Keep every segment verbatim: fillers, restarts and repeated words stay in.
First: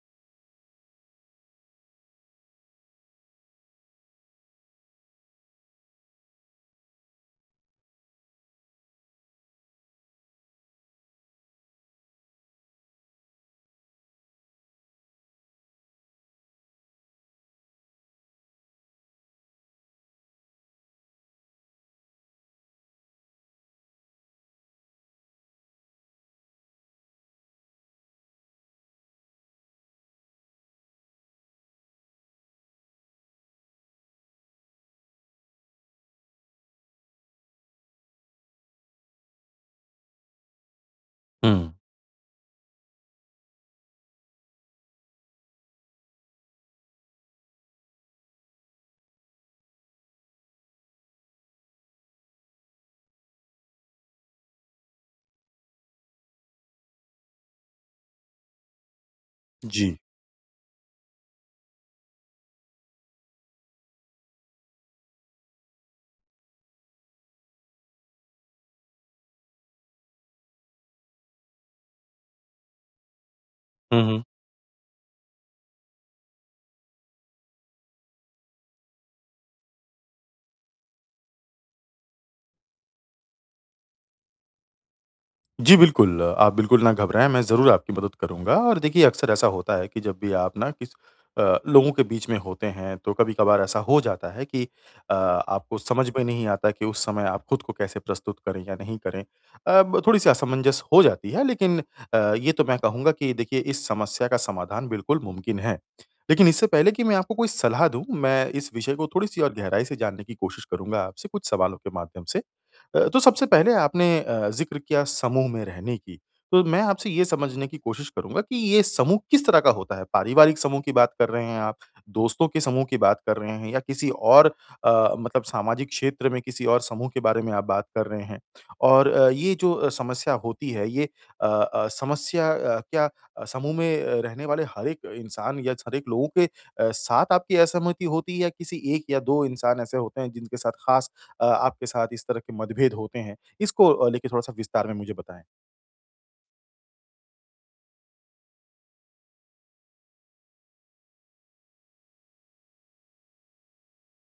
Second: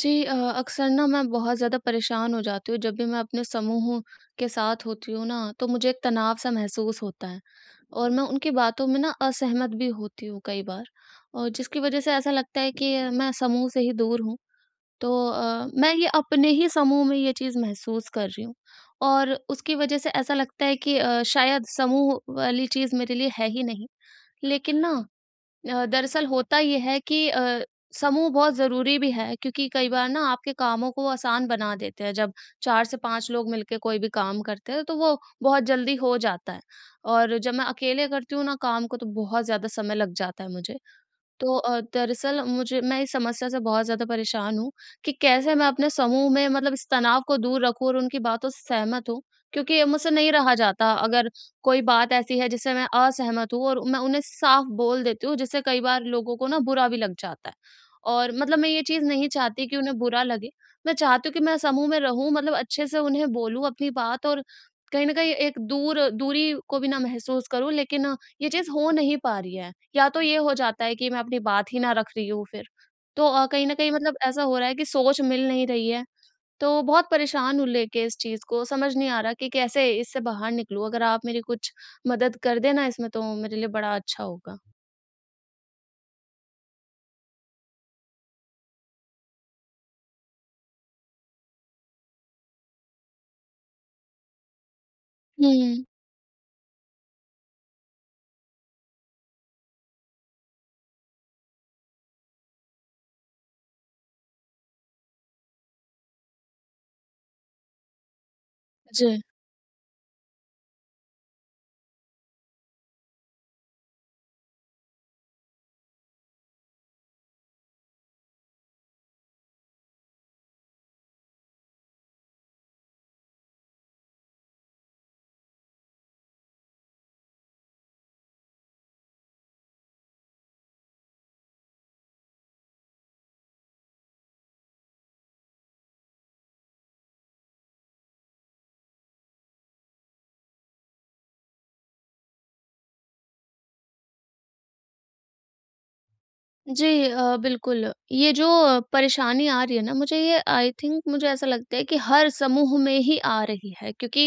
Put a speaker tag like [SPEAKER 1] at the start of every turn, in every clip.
[SPEAKER 1] जी, अ, अक्सर ना मैं बहुत ज़्यादा परेशान हो जाती हूँ जब भी मैं अपने समूह के साथ होती हूँ ना, तो मुझे एक तनाव सा महसूस होता है, और मैं उनकी बातों में ना असहमत भी होती हूँ कई बार, और जिसकी वजह से ऐसा लगता है कि मैं समूह से ही दूर हूँ। तो अ, मैं ये अपने ही समूह में ये चीज़ महसूस कर रही हूँ, और उसकी वजह से ऐसा लगता है कि अ, शायद समूह वाली चीज़ मेरे लिए है ही नहीं। लेकिन ना, अ, दरअसल होता ये है कि अ, समूह बहुत ज़रूरी भी है, क्योंकि कई बार ना आपके कामों को आसान बना देते हैं। जब चार से पाँच लोग मिलके कोई भी काम करते हैं, तो वो बहुत जल्दी हो जाता है, और जब मैं अकेले करती हूँ ना काम को, तो बहुत ज़्यादा समय लग जाता है मुझे।
[SPEAKER 2] हुँ।
[SPEAKER 1] तो अ, दरअसल मुझे मैं इस समस्या से बहुत ज़्यादा परेशान हूँ कि कैसे मैं अपने समूह में मतलब इस तनाव को दूर रखूँ और उनकी बातों से सहमत हूँ, क्योंकि ये मुझसे नहीं रहा जाता। अगर कोई बात ऐसी है जिससे मैं असहमत हूँ, और मैं उन्हें साफ बोल देती हूँ, जिससे कई बार लोगों को ना बुरा भी लग जाता है। और मतलब मैं ये चीज़ नहीं चाहती कि
[SPEAKER 2] जी।
[SPEAKER 1] उन्हें बुरा लगे। मैं चाहती हूँ कि मैं समूह में रहूँ, मतलब अच्छे से उन्हें बोलूँ अपनी बात, और कहीं ना कहीं एक दूर दूरी को भी ना महसूस करूँ, लेकिन अ, ये चीज़ हो नहीं पा रही है। या तो ये हो जाता है कि मैं अपनी बात ही ना रख रही हूँ फिर। तो अ, कहीं न कहीं
[SPEAKER 2] हुँ,
[SPEAKER 1] मतलब
[SPEAKER 2] हुँ।
[SPEAKER 1] ऐसा हो रहा है कि सोच मिल नहीं रही है। तो बहुत परेशान हूँ लेके इस चीज़ को, समझ नहीं आ रहा कि कैसे इससे बाहर निकलूँ? अगर आप मेरी कुछ मदद कर दें ना इसमें, तो मेरे लिए बड़ा अच्छा होगा।
[SPEAKER 2] जी, बिल्कुल। आप बिल्कुल ना घबराएँ, मैं ज़रूर आपकी मदद करूँगा और देखिए अक्सर ऐसा होता है कि जब भी आप ना किस अ, लोगों के बीच में होते हैं तो कभी-कभार ऐसा हो जाता है कि अ, आपको
[SPEAKER 1] हुँ।
[SPEAKER 2] समझ में नहीं आता कि उस समय आप खुद को कैसे प्रस्तुत करें या नहीं करें। अ, ब थोड़ी-सी असमंजस हो जाती है लेकिन अ, ये तो मैं कहूँगा कि देखिए इस समस्या का समाधान बिल्कुल मुमकिन है। लेकिन इससे पहले कि मैं आपको कोई सलाह दूँ, मैं इस विषय को
[SPEAKER 1] जी।
[SPEAKER 2] थोड़ी-सी और गहराई से जानने की कोशिश करूँगा आपसे कुछ सवालों के माध्यम से। अ, तो सबसे पहले आपने अ, ज़िक्र किया समूह में रहने की, तो मैं आपसे ये समझने की कोशिश करूँगा कि ये समूह किस तरह का होता है? पारिवारिक समूह की बात कर रहे हैं आप, दोस्तों के समूह की बात कर रहे हैं या किसी और अ, मतलब सामाजिक क्षेत्र में किसी और समूह के बारे में आप बात कर रहे हैं? और अ, ये जो अ, समस्या होती है ये अ अ, समस्या अ, क्या अ, समूह में अ, रहने वाले हर एक इंसान या हर एक लोगों के अ, साथ आपकी असहमति होती है या किसी एक या दो इंसान ऐसे होते हैं जिनके साथ ख़ास अ, आपके साथ इस तरह के मतभेद होते हैं? इसको अ, लेके थोड़ा-सा विस्तार में मुझे बताएँ।
[SPEAKER 1] जी, अ, बिल्कुल। ये जो परेशानी आ रही है ना मुझे, ये आई थिंक, मुझे ऐसा लगता है कि हर समूह में ही आ रही है, क्योंकि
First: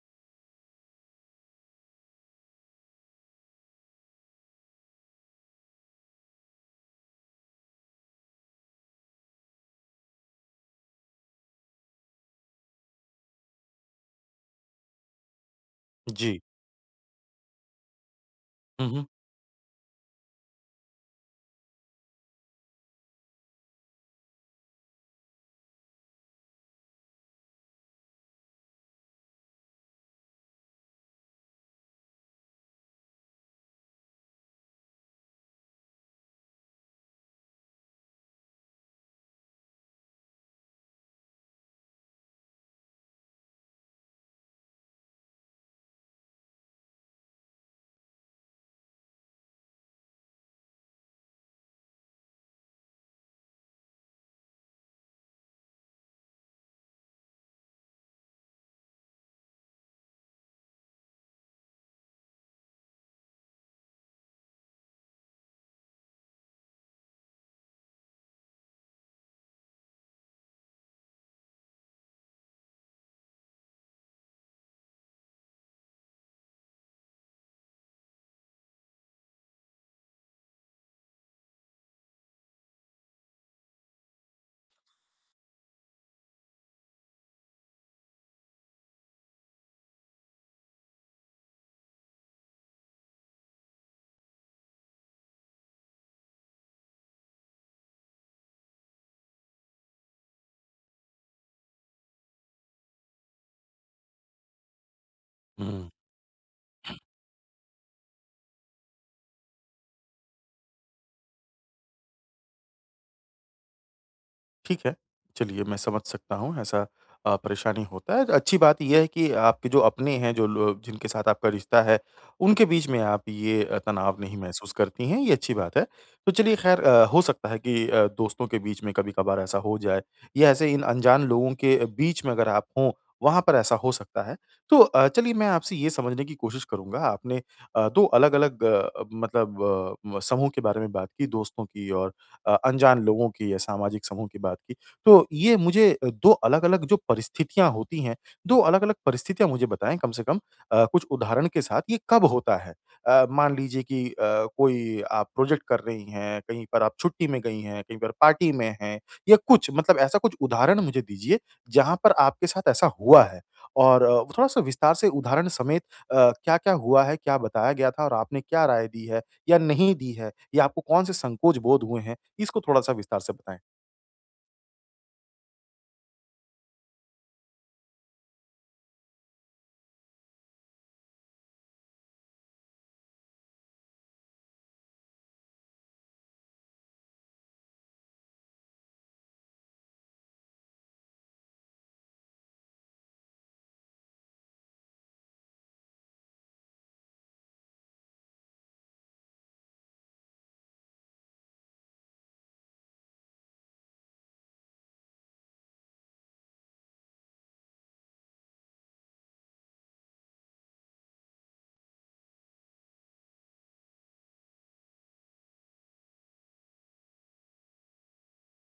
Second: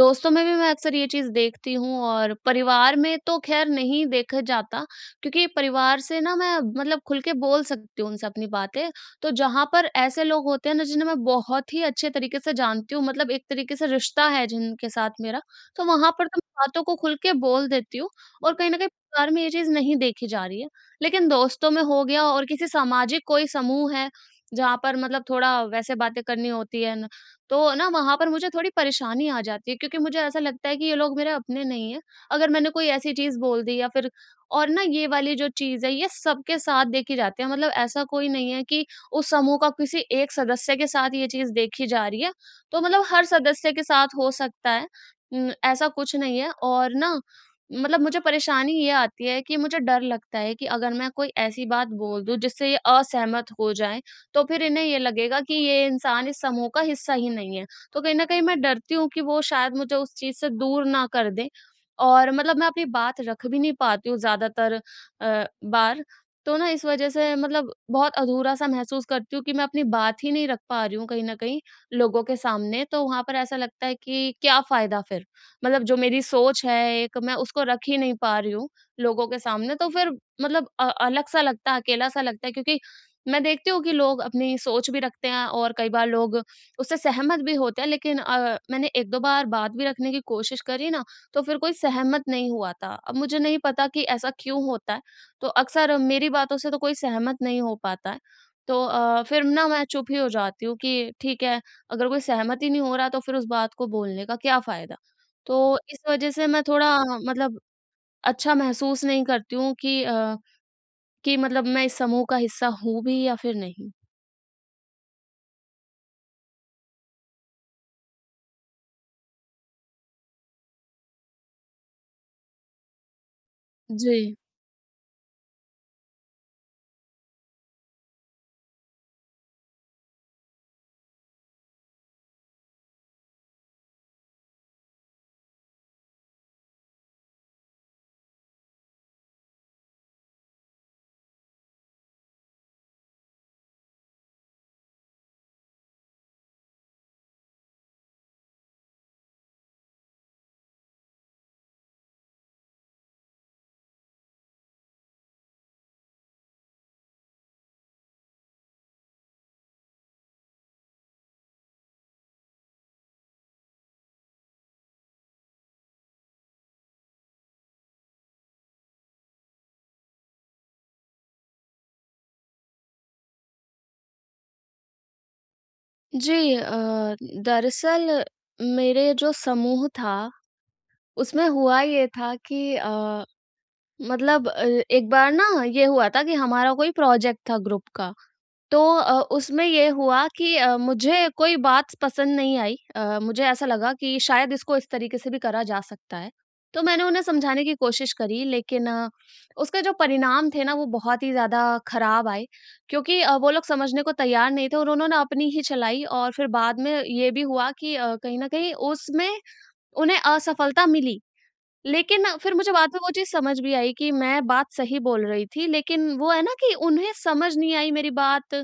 [SPEAKER 1] दोस्तों में भी मैं अक्सर ये चीज़ देखती हूँ, और परिवार में तो ख़ैर नहीं देखा जाता, क्योंकि परिवार से ना मैं, मतलब खुल के बोल सकती हूँ उनसे अपनी बातें। तो जहाँ पर ऐसे लोग होते हैं ना, जिन्हें मैं बहुत ही अच्छे तरीके से जानती हूँ, मतलब एक तरीके से रिश्ता है जिनके साथ मेरा, तो वहाँ पर तो
[SPEAKER 2] जी।
[SPEAKER 1] मैं बातों को खुल के बोल देती हूँ, और कहीं न कहीं
[SPEAKER 2] हुँ, हुँ।
[SPEAKER 1] परिवार में ये चीज़ नहीं देखी जा रही है। लेकिन दोस्तों में हो गया, और किसी सामाजिक कोई समूह है, जहाँ पर मतलब थोड़ा वैसे बातें करनी होती है ना, तो ना वहाँ पर मुझे थोड़ी परेशानी आ जाती है, क्योंकि मुझे ऐसा लगता है कि ये लोग मेरे अपने नहीं हैं। अगर मैंने कोई ऐसी चीज़ बोल दी या फिर, और ना, ये वाली जो चीज़ है ये सबके साथ देखी जाती है, मतलब ऐसा कोई नहीं है कि उस समूह का किसी एक सदस्य के साथ ये चीज़ देखी जा रही है, तो मतलब हर सदस्य के साथ हो सकता है। उम, ऐसा कुछ नहीं है, और ना, मतलब मुझे परेशानी ये आती है कि मुझे डर लगता है कि अगर मैं कोई ऐसी बात बोल दूँ जिससे ये असहमत हो जाएँ, तो फिर इन्हें ये लगेगा कि ये इंसान इस समूह का हिस्सा ही नहीं है। तो कहीं न कहीं मैं डरती हूँ कि वो शायद मुझे उस चीज़ से दूर ना कर दें, और मतलब मैं अपनी बात रख भी नहीं पाती हूँ ज़्यादातर अ, बार। तो ना इस वज़ह से मतलब बहुत अधूरा-सा महसूस करती हूँ कि मैं अपनी बात ही नहीं रख पा रही हूँ कहीं न कहीं लोगों के सामने, तो वहाँ पर ऐसा लगता है कि क्या फ़ायदा फिर? मतलब जो मेरी सोच है, एक मैं उसको रख ही नहीं पा रही हूँ लोगों के सामने, तो फिर मतलब अ, अलग-सा लगता है, अकेला-सा लगता है, क्योंकि मैं देखती हूँ कि लोग अपनी सोच भी रखते हैं, और कई बार लोग उससे सहमत भी होते हैं, लेकिन अ, मैंने एक दो बार बात भी रखने की कोशिश करी ना, तो फिर कोई सहमत नहीं हुआ था। अब मुझे नहीं पता कि ऐसा क्यों होता है? तो अक्सर मेरी बातों से तो कोई सहमत नहीं हो पाता है। तो अ, फिर ना मैं चुप ही हो जाती हूँ कि ठीक है, अगर कोई सहमत ही नहीं हो रहा तो फिर उस बात को बोलने का क्या फ़ायदा? तो
[SPEAKER 2] हुँ।
[SPEAKER 1] इस वजह से मैं थोड़ा, मतलब अच्छा महसूस नहीं करती हूँ कि अ, कि मतलब मैं इस समूह का हिस्सा हूँ भी या फिर नहीं।
[SPEAKER 2] ठीक है। चलिए मैं समझ सकता हूँ ऐसा अ, परेशानी होता है। अच्छी बात ये है कि आपके जो अपने हैं जो लो जिनके साथ आपका रिश्ता है, उनके बीच में आप ये अ,
[SPEAKER 1] जी।
[SPEAKER 2] तनाव नहीं महसूस करती हैं, ये अच्छी बात है। तो चलिए ख़ैर अ, हो सकता है कि अ, दोस्तों के बीच में कभी-कभार ऐसा हो जाए या ऐसे इन अनजान लोगों के बीच में अगर आप हों, वहाँ पर ऐसा हो सकता है। तो अ, चलिए मैं आपसे ये समझने की कोशिश करूँगा आपने अ, दो अलग-अलग अ, मतलब अ, समूह के बारे में बात की दोस्तों की और अ, अनजान लोगों की या सामाजिक समूह की बात की। तो ये मुझे अ, दो अलग-अलग जो परिस्थितियाँ होती हैं, दो अलग-अलग परिस्थितियाँ मुझे बताएँ कम से कम अ, कुछ उदाहरण के साथ ये कब होता है? अ, मान लीजिए कि अ, कोई आप प्रोजेक्ट कर रही हैं, कहीं पर आप छुट्टी में गई हैं, कहीं पर पार्टी में हैं या कुछ मतलब ऐसा कुछ उदाहरण मुझे दीजिए, जहाँ पर आपके साथ ऐसा हुआ है? और अ, थोड़ा-सा विस्तार से उदाहरण समेत अ, क्या-क्या हुआ है, क्या बताया गया था और आपने क्या राय दी है? या नहीं दी है? या आपको कौन से संकोच बोध हुए हैं? इसको थोड़ा-सा विस्तार से बताएँ।
[SPEAKER 1] जी, अ, दरअसल मेरे जो समूह था, उसमें हुआ ये था कि अ, मतलब अ, एक बार ना ये हुआ था कि हमारा कोई प्रोजेक्ट था ग्रुप का। तो अ, उसमें ये हुआ कि अ, मुझे कोई बात पसंद नहीं आई। अ, मुझे ऐसा लगा कि शायद इसको इस तरीके से भी करा जा सकता है। तो मैंने उन्हें समझाने की कोशिश करी, लेकिन अ, उसके जो परिणाम थे ना, वो बहुत ही ज़्यादा खराब आए, क्योंकि अ, वो लोग समझने को तैयार नहीं थे और उन्होंने अपनी ही चलाई, और फिर बाद में ये भी हुआ कि अ, कहीं न कहीं उसमें उन्हें असफलता मिली। लेकिन ना फिर मुझे बाद में वो चीज़ समझ भी आई कि मैं बात सही बोल रही थी, लेकिन वो है ना कि उन्हें समझ नहीं आई मेरी बात,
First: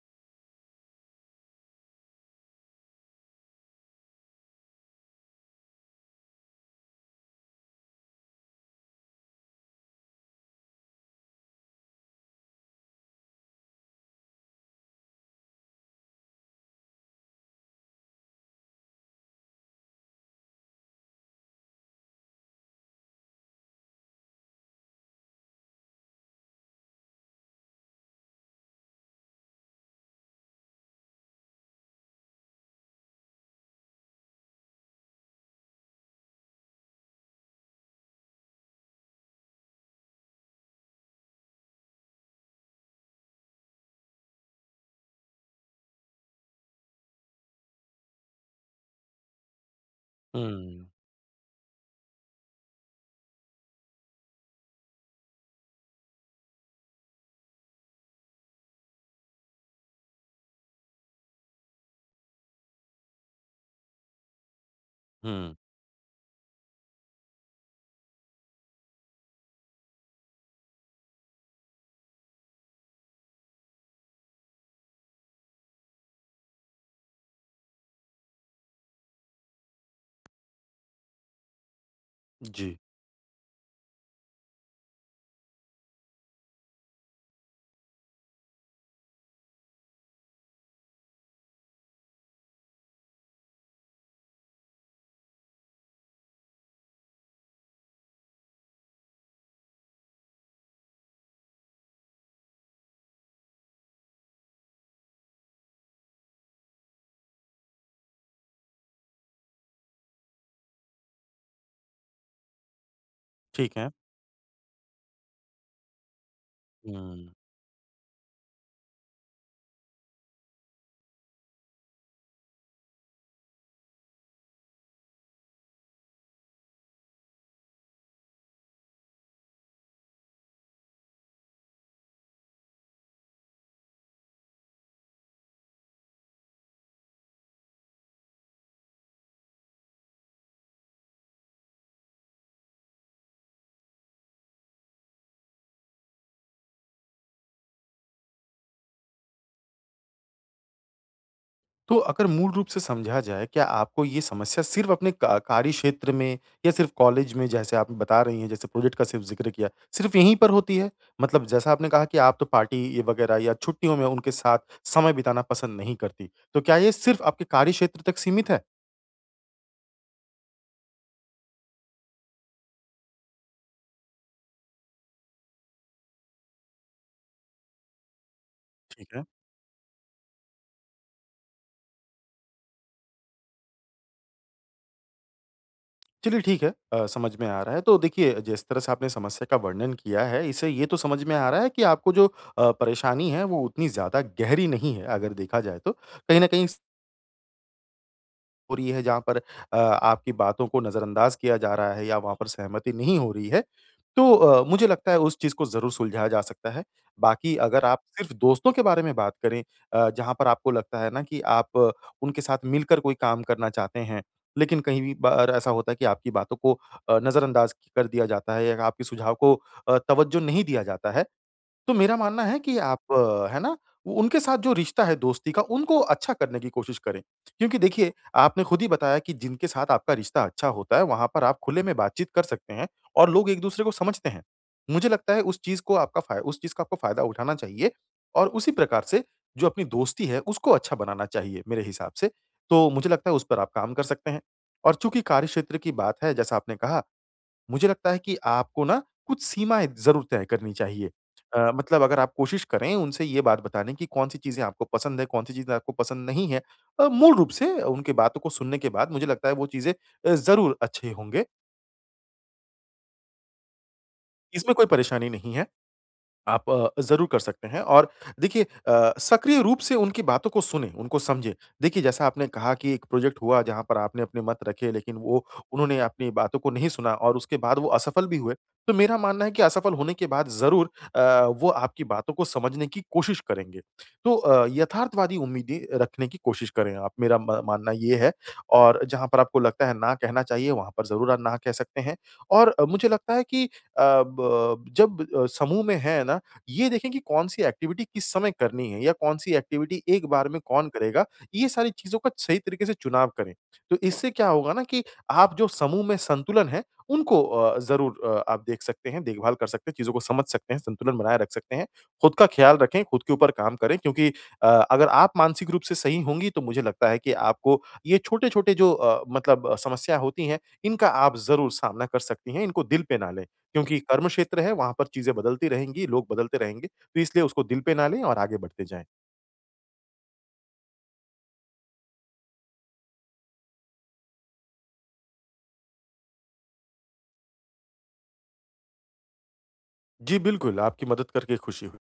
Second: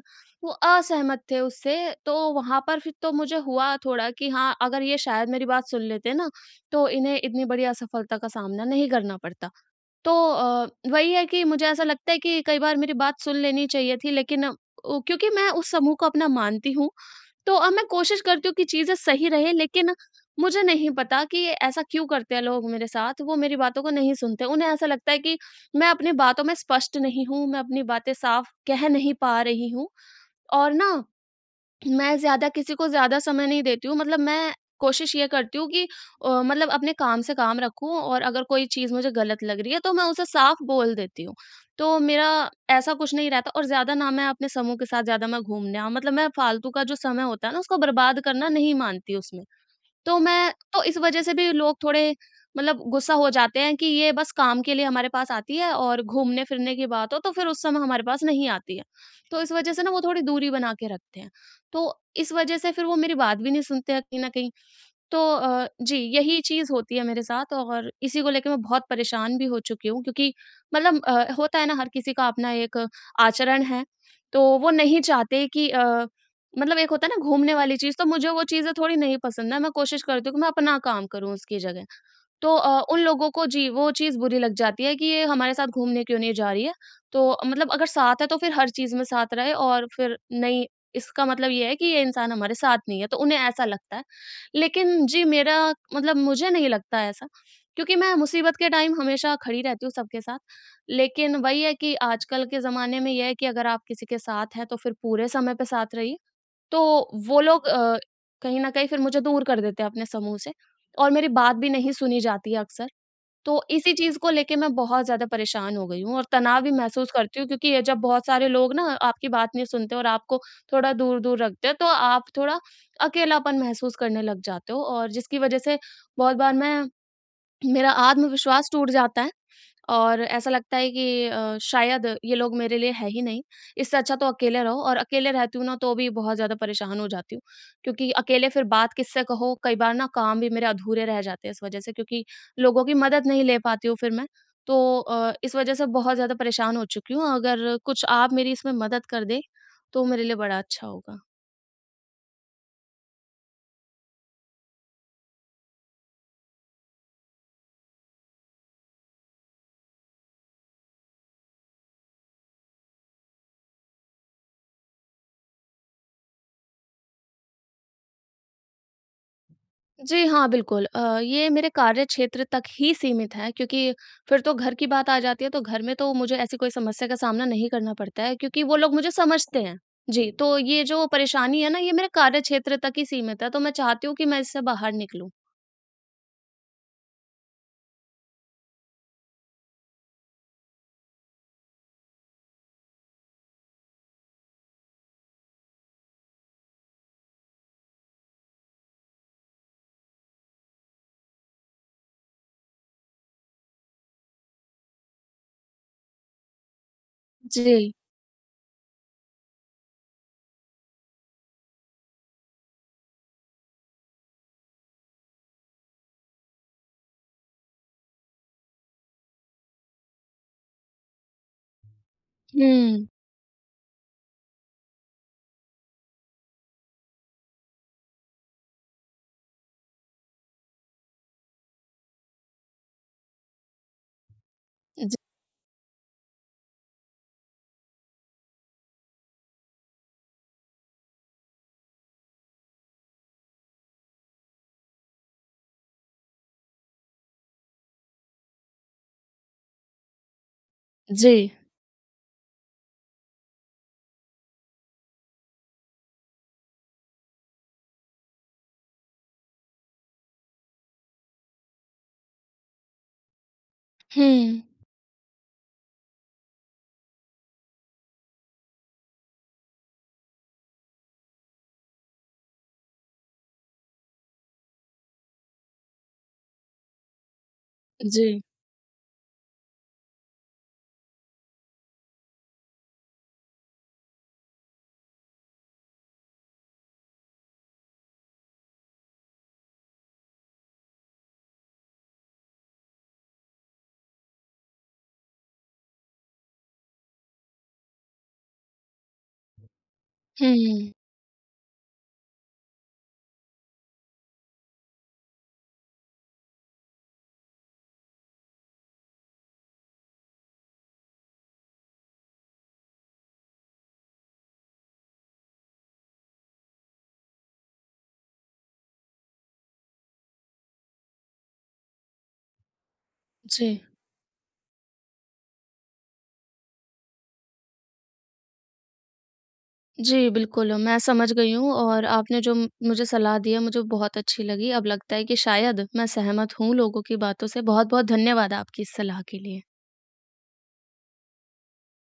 [SPEAKER 1] वो असहमत थे उससे, तो वहाँ पर फिर तो मुझे हुआ थोड़ा कि हाँ, अगर ये शायद मेरी बात सुन लेते ना, तो इन्हें इतनी बड़ी असफलता का सामना नहीं करना पड़ता। तो अ, वही है कि मुझे ऐसा लगता है कि कई बार मेरी बात सुन लेनी चाहिए थी, लेकिन अ, ओ क्योंकि मैं उस समूह को अपना मानती हूँ, तो अब मैं कोशिश करती हूँ कि चीज़ें सही रहें, लेकिन मुझे नहीं पता कि ऐसा क्यों करते हैं लोग मेरे साथ, वो मेरी बातों को नहीं सुनते। उन्हें ऐसा लगता है कि मैं अपनी बातों में स्पष्ट नहीं हूँ, मैं अपनी बातें साफ कह नहीं पा रही हूँ, और ना मैं ज़्यादा किसी को ज़्यादा समय नहीं देती हूँ, मतलब मैं कोशिश ये करती हूँ कि अ, मतलब अपने काम से काम रखूँ, और अगर कोई चीज़ मुझे गलत लग रही है तो मैं उसे साफ बोल देती हूँ। तो मेरा ऐसा कुछ नहीं रहता, और ज़्यादा ना मैं अपने समूह के साथ ज़्यादा मैं घूमने आऊँ, मतलब मैं फालतू का जो समय होता है ना उसको बर्बाद करना नहीं मानती उसमें। तो मैं तो,
[SPEAKER 2] हुँ,
[SPEAKER 1] इस वजह से भी लोग थोड़े मतलब गुस्सा हो जाते हैं कि ये बस काम के लिए हमारे पास आती है, और घूमने-फिरने की बात हो तो फिर उस समय हमारे पास नहीं आती है। तो इस वजह से ना वो थोड़ी दूरी बना के रखते हैं। तो इस वजह से फिर वो मेरी बात भी नहीं सुनते हैं कहीं न कहीं। तो
[SPEAKER 2] हुँ।
[SPEAKER 1] अ, जी, यही चीज़ होती है मेरे साथ, और इसी को लेके मैं बहुत परेशान भी हो चुकी हूँ, क्योंकि मतलब अ, होता है ना, हर किसी का अपना एक आचरण है, तो वो नहीं चाहते कि अ, मतलब एक होता है ना घूमने वाली चीज़, तो मुझे वो चीज़ें थोड़ी नहीं पसंद है, मैं कोशिश करती हूँ कि मैं अपना काम करूँ उसकी जगह। तो
[SPEAKER 2] जी।
[SPEAKER 1] अ, उन लोगों को जी, वो चीज़ बुरी लग जाती है कि ये हमारे साथ घूमने क्यों नहीं जा रही है। तो मतलब अगर साथ है तो फिर हर चीज़ में साथ रहे, और फिर नहीं, इसका मतलब ये है कि ये इंसान हमारे साथ नहीं है, तो उन्हें ऐसा लगता है। लेकिन जी, मेरा मतलब मुझे नहीं लगता ऐसा, क्योंकि मैं मुसीबत के टाइम हमेशा खड़ी रहती हूँ सबके साथ। लेकिन वही है कि आजकल के ज़माने में ये है कि अगर आप किसी के साथ हैं तो फिर पूरे समय पे साथ रहिए। तो वो लोग अ, कहीं न कहीं फिर मुझे दूर कर देते हैं अपने समूह से, और मेरी बात भी नहीं सुनी जाती है अक्सर। तो
[SPEAKER 2] ठीक है।
[SPEAKER 1] इसी चीज़ को लेके मैं बहुत ज़्यादा परेशान हो गई हूँ, और तनाव भी महसूस
[SPEAKER 2] हुँ।
[SPEAKER 1] करती हूँ, क्योंकि ये जब बहुत सारे लोग ना आपकी बात नहीं सुनते और आपको थोड़ा दूर-दूर रखते हैं, तो आप थोड़ा अकेलापन महसूस करने लग जाते हो, और जिसकी वज़ह से बहुत बार मैं मेरा आत्मविश्वास टूट जाता है। और ऐसा लगता है कि अ, शायद ये लोग मेरे लिए है ही नहीं, इससे अच्छा तो अकेले रहो, और अकेले रहती हूँ ना तो भी बहुत ज़्यादा परेशान हो जाती हूँ। क्योंकि अकेले फिर बात किससे कहो, कई बार ना काम भी मेरे अधूरे रह जाते हैं इस वज़ह से, क्योंकि लोगों की मदद नहीं ले पाती हूँ फिर मैं। तो अ, इस वज़ह से बहुत ज़्यादा परेशान हो चुकी हूँ, अगर कुछ आप मेरी इसमें मदद कर दें, तो मेरे लिए बड़ा अच्छा होगा।
[SPEAKER 2] तो अगर मूल रूप से समझा जाए, क्या आपको ये समस्या सिर्फ़ अपने का कार्य क्षेत्र में या सिर्फ़ कॉलेज में जैसे आप बता रही हैं, जैसे प्रोजेक्ट का सिर्फ़ ज़िक्र किया, सिर्फ़ यहीं पर होती है? मतलब जैसा आपने कहा कि आप तो पार्टी ये वगैरह या छुट्टियों में उनके साथ समय बिताना पसंद नहीं करती। तो क्या ये सिर्फ़ आपके कार्य क्षेत्र तक सीमित है?
[SPEAKER 1] जी हाँ, बिल्कुल। अ, ये मेरे कार्यक्षेत्र तक ही सीमित है, क्योंकि फिर तो घर की बात आ जाती है, तो घर में तो मुझे ऐसी कोई समस्या का सामना नहीं करना पड़ता है, क्योंकि वो लोग
[SPEAKER 2] ठीक
[SPEAKER 1] मुझे
[SPEAKER 2] है।
[SPEAKER 1] समझते हैं। जी, तो ये जो परेशानी है ना, ये मेरे कार्यक्षेत्र तक ही सीमित है, तो मैं चाहती हूँ कि मैं इससे बाहर निकलूँ।
[SPEAKER 2] चलिए ठीक है अ, समझ में आ रहा है। तो देखिए जिस तरह से आपने समस्या का वर्णन किया है इससे ये तो समझ में आ रहा है कि आपको जो अ, परेशानी है वो उतनी ज़्यादा गहरी नहीं है अगर देखा जाए तो। कहीं न कहीं हो रही है, जहाँ पर अ, आपकी बातों को नज़रअंदाज किया जा रहा है या वहाँ पर सहमति नहीं हो रही है, तो अ, मुझे लगता है उस चीज़ को ज़रूर सुलझाया जा सकता है। बाकी अगर
[SPEAKER 1] जी।
[SPEAKER 2] आप सिर्फ़ दोस्तों के बारे में बात करें अ, जहाँ पर आपको लगता है ना कि आप अ, उनके साथ मिलकर कोई काम करना चाहते हैं, लेकिन कहीं भी बार ऐसा होता है कि आपकी बातों को अ, नज़रअंदाज कर दिया जाता है या आपके सुझाव को अ, तवज्जो नहीं दिया जाता है। तो मेरा मानना है कि
[SPEAKER 1] हुँ।
[SPEAKER 2] आप अ, है ना? वो उनके साथ जो रिश्ता है दोस्ती का उनको अच्छा करने की कोशिश करें। क्योंकि देखिए आपने खुद ही बताया कि जिनके साथ आपका रिश्ता अच्छा होता है वहाँ पर आप खुले में बातचीत कर सकते हैं और लोग एक-दूसरे को समझते हैं। मुझे
[SPEAKER 1] ज
[SPEAKER 2] लगता है उस चीज़ को आपका फ़ाय उस चीज़ का आपको फ़ायदा उठाना चाहिए और उसी प्रकार से जो अपनी दोस्ती है उसको अच्छा बनाना चाहिए मेरे हिसाब से। तो मुझे लगता है उस पर आप काम कर सकते हैं। और चूँकि कार्यक्षेत्र की बात है जैसा आपने कहा मुझे लगता है कि आपको ना कुछ सीमाएँ ज़रूर तय करनी चाहिए।
[SPEAKER 1] जी।
[SPEAKER 2] अ, मतलब अगर आप कोशिश करें उनसे ये बात बताने की कौन-सी चीज़ें आपको पसंद है, कौन-सी चीज़ें आपको पसंद नहीं है। अ, मूल रूप से उनकी बातों को सुनने के बाद मुझे लगता है वो चीज़ें अ, ज़रूर अच्छे होंगे।
[SPEAKER 1] हुँ।
[SPEAKER 2] इसमें कोई परेशानी नहीं है। आप अ, ज़रूर कर सकते हैं और देखिए अ, सक्रिय रूप से उनकी बातों को सुनें, उनको समझें। देखिए जैसा आपने कहा कि एक प्रोजेक्ट हुआ जहाँ पर आपने अपने मत रखे लेकिन वो उन्होंने अपनी बातों को नहीं सुना और उसके बाद वो
[SPEAKER 1] जी।
[SPEAKER 2] असफल भी हुए। तो मेरा मानना है कि असफल होने के बाद ज़रूर अ, वो आपकी बातों को समझने की कोशिश करेंगे। तो अ, यथार्थवादी उम्मीदें रखने की कोशिश करें आप, मेरा म मानना ये है और जहाँ पर आपको लगता है ना कहना चाहिए, वहाँ पर ज़रूर आप ना कह सकते हैं और अ, मुझे लगता है कि अ, ब जब अ, समूह में हैं ना, ये देखें कि कौन-सी एक्टिविटी किस समय करनी है या कौन-सी एक्टिविटी एक बार में कौन
[SPEAKER 1] हुँ,
[SPEAKER 2] करेगा, ये सारी चीज़ों का सही तरीके से चुनाव करें। तो इससे क्या होगा ना कि आप जो समूह में संतुलन है, उनको अ, ज़रूर अ, आप देख सकते हैं, देखभाल कर सकते हैं, चीज़ों को समझ सकते हैं, संतुलन बनाए रख सकते हैं। खुद का ख्याल रखें, खुद के ऊपर काम करें क्योंकि अ, अगर आप मानसिक रूप से सही होंगी, तो मुझे लगता है कि आपको ये छोटे-छोटे जो अ, मतलब अ, समस्या होती हैं, इनका आप ज़रूर सामना कर सकती हैं, इनको दिल पे ना लें।
[SPEAKER 1] जी।
[SPEAKER 2] क्योंकि कर्म क्षेत्र है, वहाँ पर चीज़ें बदलती रहेंगी, लोग बदलते रहेंगे, तो इसलिए उसको दिल पे ना लें और आगे बढ़ते जाएँ।
[SPEAKER 1] जी, बिल्कुल, मैं समझ गई हूँ, और आपने जो म- मुझे सलाह दी है, मुझे बहुत अच्छी लगी। अब लगता है कि शायद मैं सहमत हूँ लोगों की बातों से। बहुत-बहुत धन्यवाद आपकी इस सलाह के लिए।
[SPEAKER 2] जी, बिल्कुल, आपकी मदद करके खुशी हुई।